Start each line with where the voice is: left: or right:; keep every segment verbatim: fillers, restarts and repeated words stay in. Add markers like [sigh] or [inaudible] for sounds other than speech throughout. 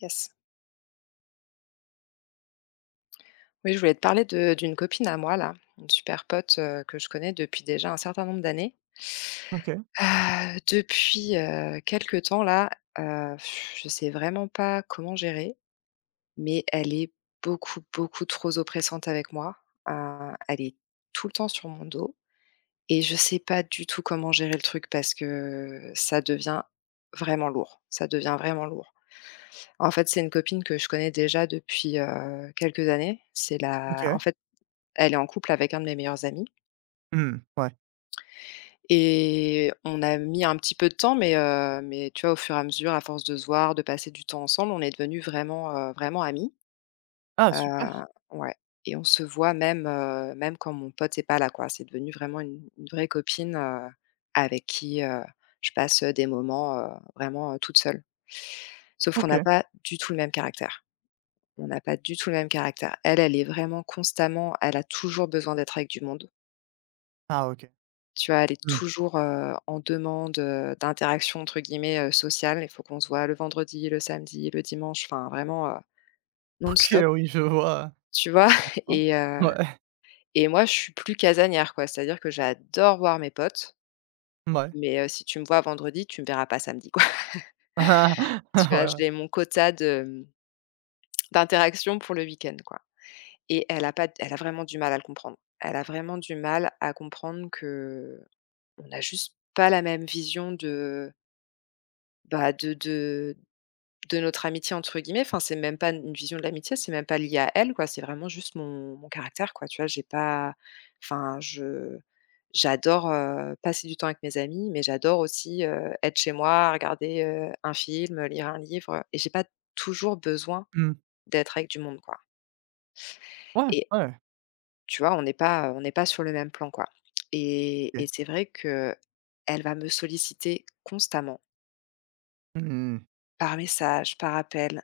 left: Yes. Oui, je voulais te parler de d'une copine à moi là, une super pote, heu, que je connais depuis déjà un certain nombre d'années.
right: OK,
left: Heu, depuis, heu, quelque temps là, heu, je sais vraiment pas comment gérer, mais elle est beaucoup, beaucoup trop oppressante avec moi. Heu, elle est tout le temps sur mon dos et je sais pas du tout comment gérer le truc parce que ça devient vraiment lourd, ça devient vraiment lourd. En fait, c'est une copine que je connais déjà depuis, heu, quelques années. C'est la en
right: OK.
left: fait Elle est en couple avec un de mes meilleurs amis
right: Mmh, ouais.
left: et on a mis un petit peu de temps, mais heu, mais tu vois, au fur et à mesure, à force de se voir, de passer du temps ensemble, on est devenus vraiment, heu, vraiment amis.
right: Ah
left: Heu,
right: super!
left: ouais et on se voit même, heu, même quand mon pote n'est pas là, quoi. C'est devenu vraiment une une vraie copine, heu, avec qui, heu, je passe, des moments, heu, vraiment, heu, toute seule. Sauf qu'on
right: OK.
left: n'a pas du tout le même caractère. On n'a pas du tout le même caractère. Elle, elle est vraiment constamment elle a toujours besoin d'être avec du monde.
right: Ah, OK.
left: Tu vois, elle est
right: Mmh.
left: toujours, heu, en demande, heu, «d'interaction» entre guillemets, heu, sociale. Il faut qu'on se voit le vendredi, le samedi, le dimanche, enfin vraiment, heu,
right: OK,
left: non-stop,
right: oui, je vois,
left: tu vois? [laughs]
right: heu,
left: Et heu
right: ouais.
left: et moi, je suis plus casanière, quoi. C'est-à-dire que j'adore voir mes potes,
right: Ouais.
left: mais heu, si tu me vois vendredi, tu me verras pas samedi, quoi. [laughs]
right: [laughs] Ah,
left: Tu vois,
right: ouais, ouais.
left: j'ai mon quota de, mmh, d'interaction pour le week-end, quoi. Et elle a pas elle a vraiment du mal à le comprendre. Elle a vraiment du mal à comprendre que on a juste pas la même vision de, bah, de de de notre amitié entre guillemets, enfin c'est même pas une vision de l'amitié, c'est même pas lié à elle quoi, c'est vraiment juste mon mon caractère quoi, tu vois? J'ai pas enfin je j'adore, heu, passer du temps avec mes amis, mais j'adore aussi, heu, être chez moi, regarder, heu, un film, lire un livre, et j'ai pas toujours besoin
right: Mmh.
left: d'être avec du monde quoi
right: Ouais,
left: et
right: ouais,
left: tu vois? On n'est pas, on n'est pas sur le même plan quoi et
right: OK.
left: et c'est vrai que elle va me solliciter constamment
right: Mmh,
left: par message, par appel.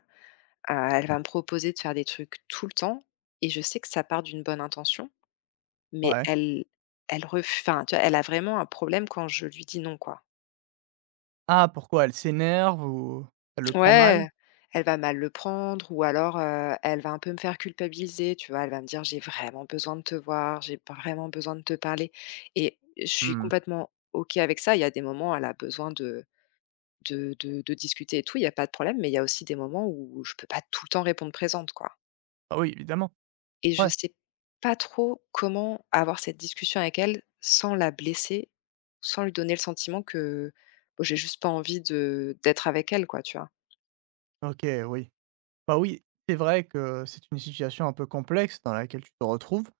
left: Heu, elle va me proposer de faire des trucs tout le temps et je sais que ça part d'une bonne intention, mais
right: ouais.
left: elle elle ref enfin, tu vois, elle a vraiment un problème quand je lui dis non, quoi.
right: Ah, pourquoi? Elle s'énerve ou elle le prend mal?
left: Ouais, elle va mal le prendre ou alors, heu, elle va un peu me faire culpabiliser, tu vois? Elle va me dire: «J'ai vraiment besoin de te voir, j'ai pas vraiment besoin de te parler» et je suis
right: Mmh.
left: complètement OK avec ça. Il y a des moments, elle a besoin de de de de discuter et tout, il y a pas de problème, mais il y a aussi des moments où je peux pas tout le temps répondre présente, quoi.
right: Ah oui, évidemment.
left: Et je
right: Ouais.
left: sais pas trop comment avoir cette discussion avec elle sans la blesser, sans lui donner le sentiment que, bah, j'ai juste pas envie de d'être avec elle quoi, tu vois?
right: OK, oui. Bah oui, c'est vrai que c'est une situation un peu complexe dans laquelle tu te retrouves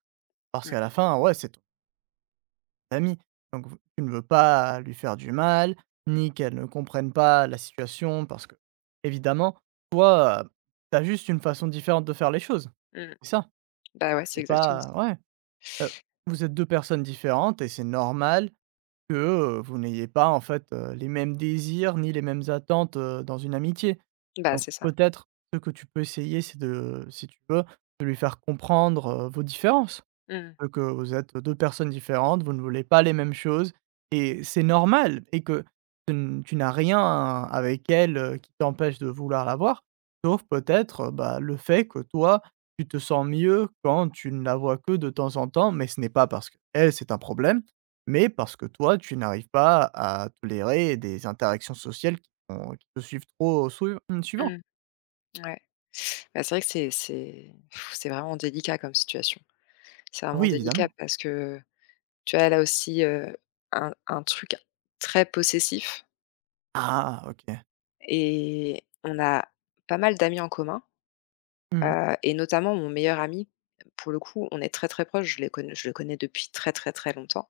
right: parce
left: Mmh,
right: qu'à la fin, ouais, c'est famille. Donc, v tu ne veux pas lui faire du mal, ni qu'elle ne comprenne pas la situation, parce que, évidemment, toi, heu, tu as juste une façon différente de faire les choses,
left: mmh.
right: c'est ça.
left: Bah, ouais, c'est
right: C'est
left: exactement
right: pas,
left: ça.
right: ouais, heu, vous êtes deux personnes différentes et c'est normal que, heu, vous n'ayez pas, en fait, heu, les mêmes désirs ni les mêmes attentes, heu, dans une amitié.
left: Bah,
right: Donc
left: c'est ça.
right: peut-être, ce que tu peux essayer, c'est, de si tu veux, de lui faire comprendre, heu, vos différences.
left: Mmh,
right: Heu, que vous êtes deux personnes différentes, vous ne voulez pas les mêmes choses, et c'est normal, et que tu n tu n'as rien avec elle, heu, qui t'empêche de vouloir la voir, sauf peut-être, heu, bah, le fait que toi, tu te sens mieux quand tu ne la vois que de temps en temps, mais ce n'est pas parce qu'elle, c'est un problème, mais parce que toi, tu n'arrives pas à tolérer des interactions sociales qui sont qui te suivent trop souv mmh, souvent.
left: mmh, ouais. Bah, c'est vrai que c'est c'est pff, c'est vraiment délicat comme situation. C'est vraiment
right: Oui,
left: délicat
right: évidemment.
left: parce que, tu vois, elle a aussi, heu, un un truc très possessif
right: Ah! OK.
left: et on a pas mal d'amis en commun.
right: Mmh.
left: Heu et notamment mon meilleur ami, pour le coup, on est très, très proches, je les connais je le connais depuis très, très, très longtemps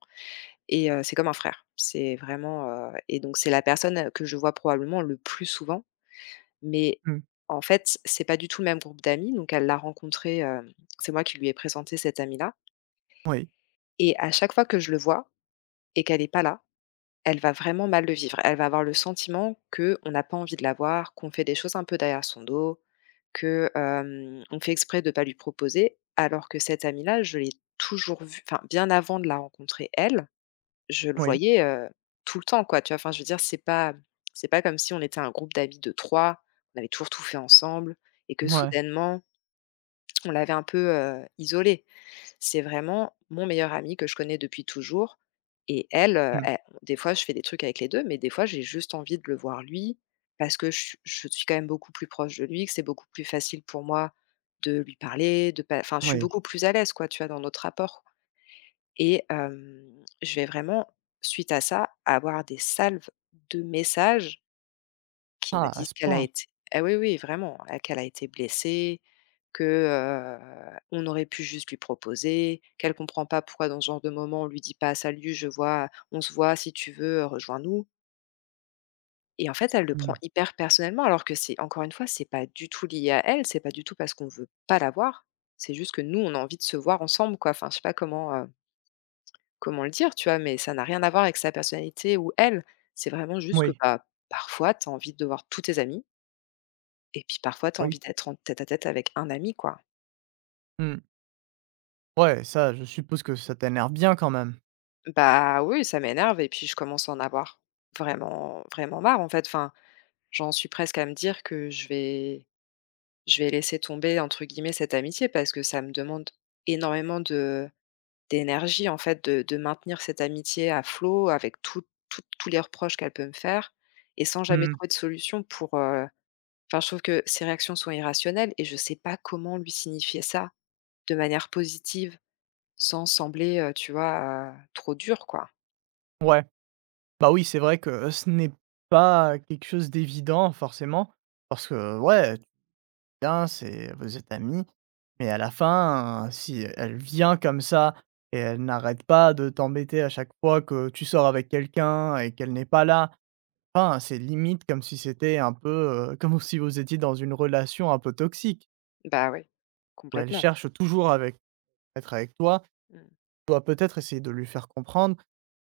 left: et heu, c'est comme un frère. C'est vraiment, heu et donc c'est la personne, heu, que je vois probablement le plus souvent, mais
right: Mmh.
left: en fait, c'est pas du tout le même groupe d'amis, donc elle l'a rencontré, hem, c'est moi qui lui ai présenté cet ami-là
right: Oui.
left: et à chaque fois que je le vois et qu'elle n'est pas là Elle va vraiment mal le vivre. Elle va avoir le sentiment que on n'a pas envie de la voir, qu'on fait des choses un peu derrière son dos, que, hem, on fait exprès de pas lui proposer, alors que cette amie-là, je l'ai toujours vue enfin, bien avant de la rencontrer elle, je le
right: Oui.
left: voyais, heu, tout le temps, quoi, tu vois? Enfin, je veux dire, c'est pas c'est pas comme si on était un groupe d'amis de trois, on avait toujours tout fait ensemble et que
right: Mouais.
left: soudainement, on l'avait un peu, heu, isolée. C'est vraiment mon meilleur ami que je connais depuis toujours et elle, heu,
right: Mmh.
left: elle des fois, je fais des trucs avec les deux, mais des fois, j'ai juste envie de le voir lui parce que je je suis quand même beaucoup plus proche de lui, que c'est beaucoup plus facile pour moi de lui parler, de pas enfin, je suis
right: Oui.
left: beaucoup plus à l'aise, quoi, tu vois, dans notre rapport et hem, je vais vraiment, suite à ça, avoir des salves de messages qui me
right: Ah, à ce
left: disent qu'elle a
right: point.
left: été ah oui, oui, vraiment, ah qu'elle a été blessée, que, heu, on aurait pu juste lui proposer, qu'elle comprend pas pourquoi dans ce genre de moment on lui dit pas: «Salut, je vois on se voit si tu veux, rejoins-nous» et en fait, elle le prend
right: Mmh.
left: hyper personnellement alors que c'est encore une fois, c'est pas du tout lié à elle, c'est pas du tout parce qu'on veut pas la voir. C'est juste que nous, on a envie de se voir ensemble quoi. Enfin, je sais pas comment, heu, comment le dire, tu vois? Mais ça n'a rien à voir avec sa personnalité ou elle. C'est vraiment juste que,
right: Moui.
left: bah, parfois, tu as envie de voir tous tes amis. Et puis parfois, tu as
right: Oui.
left: envie d'être en tête-à-tête avec un ami, quoi.
right: Mmh. Ouais, ça, je suppose que ça t'énerve bien quand même?
left: Bah, oui, ça m'énerve et puis je commence à en avoir vraiment vraiment marre, en fait. Enfin, j'en suis presque à me dire que je vais je vais «laisser tomber» entre guillemets cette amitié parce que ça me demande énormément de d'énergie, en fait, de de maintenir cette amitié à flot avec tout tout tous les reproches qu'elle peut me faire et sans jamais
right: Mmh.
left: trouver de solution pour, heu enfin, je trouve que ses réactions sont irrationnelles et je sais pas comment lui signifier ça de manière positive. Sans sembler, heu, tu vois, heu, trop dur quoi.
right: Ouais. Bah, oui, c'est vrai que euh, ce n'est pas quelque chose d'évident, forcément, parce que, ouais, tu viens, c'est vous êtes amis, mais à la fin, euh, si elle vient comme ça et elle n'arrête pas de t'embêter à chaque fois que tu sors avec quelqu'un et qu'elle n'est pas là, enfin, c'est limite comme si c'était un peu, heu, [laughs] comme si vous étiez dans une relation un peu toxique,
left: Bah, oui,
right: où elle
left: complètement.
right: cherche toujours avec être avec toi.
left: Mmh,
right: Dois peut-être essayer de lui faire comprendre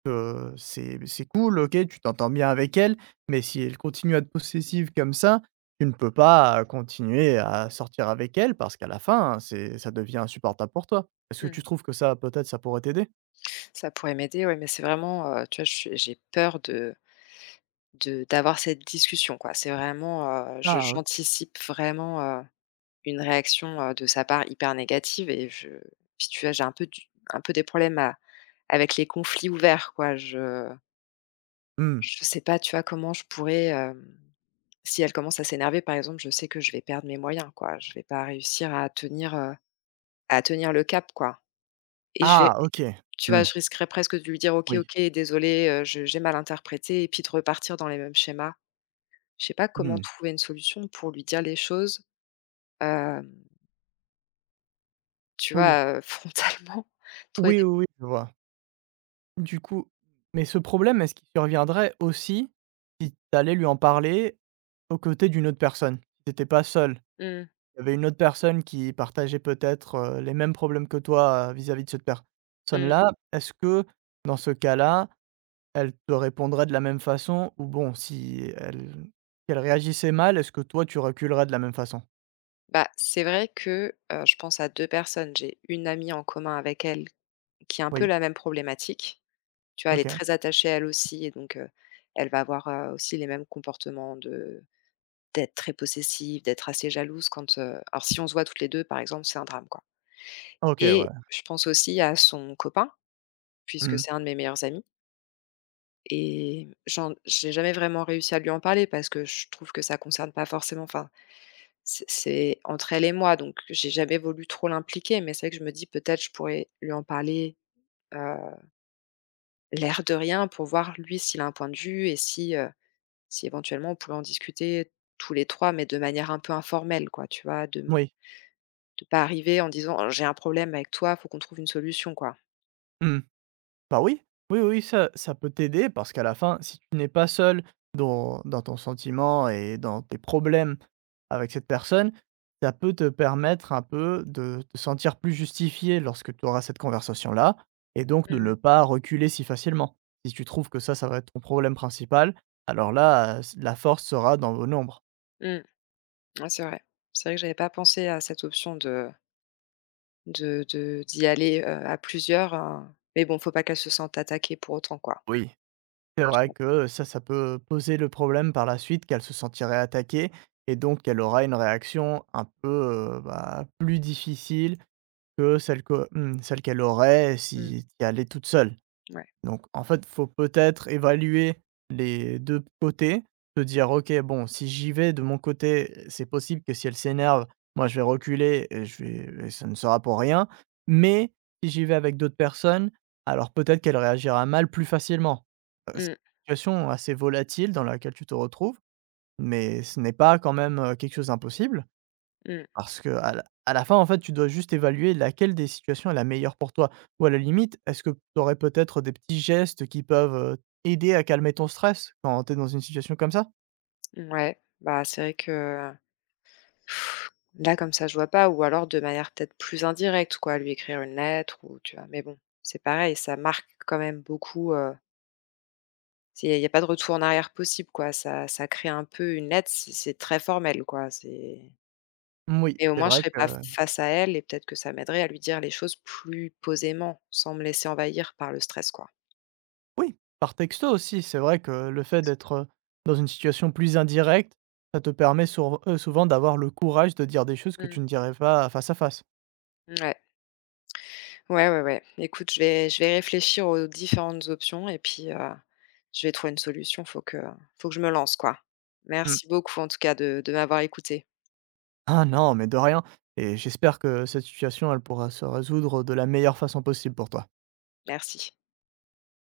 right: que c'est c'est cool. OK, tu t'entends bien avec elle, mais si elle continue à être possessive comme ça, tu ne peux pas, euh, continuer à sortir avec elle, parce qu'à la fin, hein, c'est ça devient insupportable pour toi. Est-ce que
left: mmh.
right: tu trouves que ça, peut-être, ça pourrait t'aider?
left: Ça pourrait m'aider, ouais, mais c'est vraiment, heu, tu vois, je suis j'ai peur de de d'avoir cette discussion, quoi. C'est vraiment, heu, je
right: Ah, OK.
left: j'anticipe vraiment, heu, une réaction, heu, de sa part hyper négative. Et je puis tu vois, j'ai un peu du un peu des problèmes à avec les conflits ouverts, quoi. Je
right: Mmh.
left: je sais pas, tu vois, comment je pourrais, hem si elle commence à s'énerver, par exemple, je sais que je vais perdre mes moyens, quoi. Je vais pas réussir à tenir, heu À tenir le cap, quoi et je
right: Ah,
left: vais
right: OK.
left: tu vois,
right: Mmh.
left: je risquerais presque de lui dire: «OK,
right: Oui.
left: OK, désolée, heu, je j'ai mal interprété» et puis de repartir dans les mêmes schémas. Je sais pas comment
right: Mmh.
left: trouver une solution pour lui dire les choses, hem, tu
right: Oui.
left: vois, heu, [laughs] frontalement. Trouver
right: Oui,
left: des
right: oui, oui, je vois. Du coup, mais ce problème, est-ce qu'il surviendrait aussi si tu allais lui en parler aux côtés d'une autre personne? Si tu étais pas seul.
left: mmh,
right: Il y avait une autre personne qui partageait peut-être, heu, les mêmes problèmes que toi, heu, vis-à-vis de cette per-
left: mmh.
right: personne-là. Est-ce que dans ce cas-là, elle te répondrait de la même façon? Ou bon, si elle qu'elle réagissait mal, est-ce que toi tu reculerais de la même façon?
left: Bah, c'est vrai que, heu, je pense à deux personnes. J'ai une amie en commun avec elle qui a un peu
right: Oui.
left: la même problématique. Tu vois, elle est
right: OK.
left: très attachée, elle aussi et donc, heu, elle va avoir, heu, aussi les mêmes comportements de d'être très possessive, d'être assez jalouse quand, heu alors si on se voit toutes les deux par exemple, c'est un drame, quoi
right: OK,
left: et
right: ouais.
left: je pense aussi à son copain, puisque
right: Mmh.
left: c'est un de mes meilleurs amis et j'en j'ai jamais vraiment réussi à lui en parler parce que je trouve que ça concerne pas forcément enfin, c'est c'est entre elle et moi, donc j'ai jamais voulu trop l'impliquer, mais c'est vrai que je me dis peut-être je pourrais lui en parler, heu, l'air de rien pour voir lui s'il a un point de vue et si, heu, si éventuellement on pouvait en discuter tous les trois, mais de manière un peu informelle quoi, tu vois? De
right: Moui.
left: De pas arriver en disant: «Oh, «J'ai un problème avec toi, faut qu'on trouve une solution», quoi.
right: Mmh. Bah oui, oui, oui, ça ça peut t'aider parce qu'à la fin, si tu n'es pas seul dans dans ton sentiment et dans tes problèmes avec cette personne, ça peut te permettre un peu de te sentir plus justifié lorsque tu auras cette conversation-là, et donc de
left: Mmh.
right: ne pas reculer si facilement. Si tu trouves que ça, ça va être ton problème principal, alors là, heu, la force sera dans vos nombres.
left: Mmh. Ouais, c'est vrai. C'est vrai que j'avais pas pensé à cette option de de de d'y aller, heu, à plusieurs, heu, mais bon, faut pas qu'elle se sente attaquée pour autant, quoi.
right: Oui. C'est
left: Tu
right: vrai
left: vois?
right: que ça, ça peut poser le problème par la suite qu'elle se sentirait attaquée, et donc qu'elle aura une réaction un peu, heu, bah, plus difficile que celle que, mmh, celle qu'elle aurait
left: Mmh.
right: si si elle est toute seule.
left: Ouais.
right: Donc en fait, faut peut-être évaluer les deux côtés, se dire: «OK, bon, si j'y vais de mon côté, c'est possible que, si elle s'énerve, moi je vais reculer et je vais et ça ne sera pour rien. Mais si j'y vais avec d'autres personnes, alors peut-être qu'elle réagira mal plus facilement». Heu, c'est
left: Mmh.
right: une situation assez volatile dans laquelle tu te retrouves, mais ce n'est pas, quand même, heu, quelque chose d'impossible.
left: Mmh.
right: Parce qu'à la à la fin, en fait, tu dois juste évaluer laquelle des situations est la meilleure pour toi. Ou à la limite, est-ce que tu aurais peut-être des petits gestes qui peuvent, heu, aider à calmer ton stress quand tu es dans une situation comme ça?
left: Mmh. Ouais, bah, c'est vrai que Là, comme ça, je vois pas ou alors de manière peut-être plus indirecte quoi, lui écrire une lettre ou tu vois? Mais bon, c'est pareil, ça marque quand même beaucoup, il y a pas de retour en arrière possible quoi, ça ça crée un peu une lettre, c'est c'est très formel quoi, c'est
right: Oui,
left: et au
right: c'est
left: moins je
right: vrai
left: serais
right: que,
left: pas face à elle et peut-être que ça m'aiderait à lui dire les choses plus posément, sans me laisser envahir par le stress quoi.
right: oui, par texto aussi, c'est vrai que le fait d'être, heu, dans une situation plus indirecte, ça te permet, sour heu, souvent, d'avoir le courage de dire des choses que tu
left: Mmh,
right: ne dirais pas face à face.
left: ouais. Ouais, ouais, ouais. Écoute, je vais je vais réfléchir aux différentes options et puis, heu, je vais trouver une solution. Faut que faut que je me lance, quoi.
right: Mmh.
left: Merci beaucoup en tout cas de de m'avoir écouté.
right: Ah non, mais de rien, et j'espère que cette situation, elle pourra se résoudre de la meilleure façon possible pour toi.
left: Merci.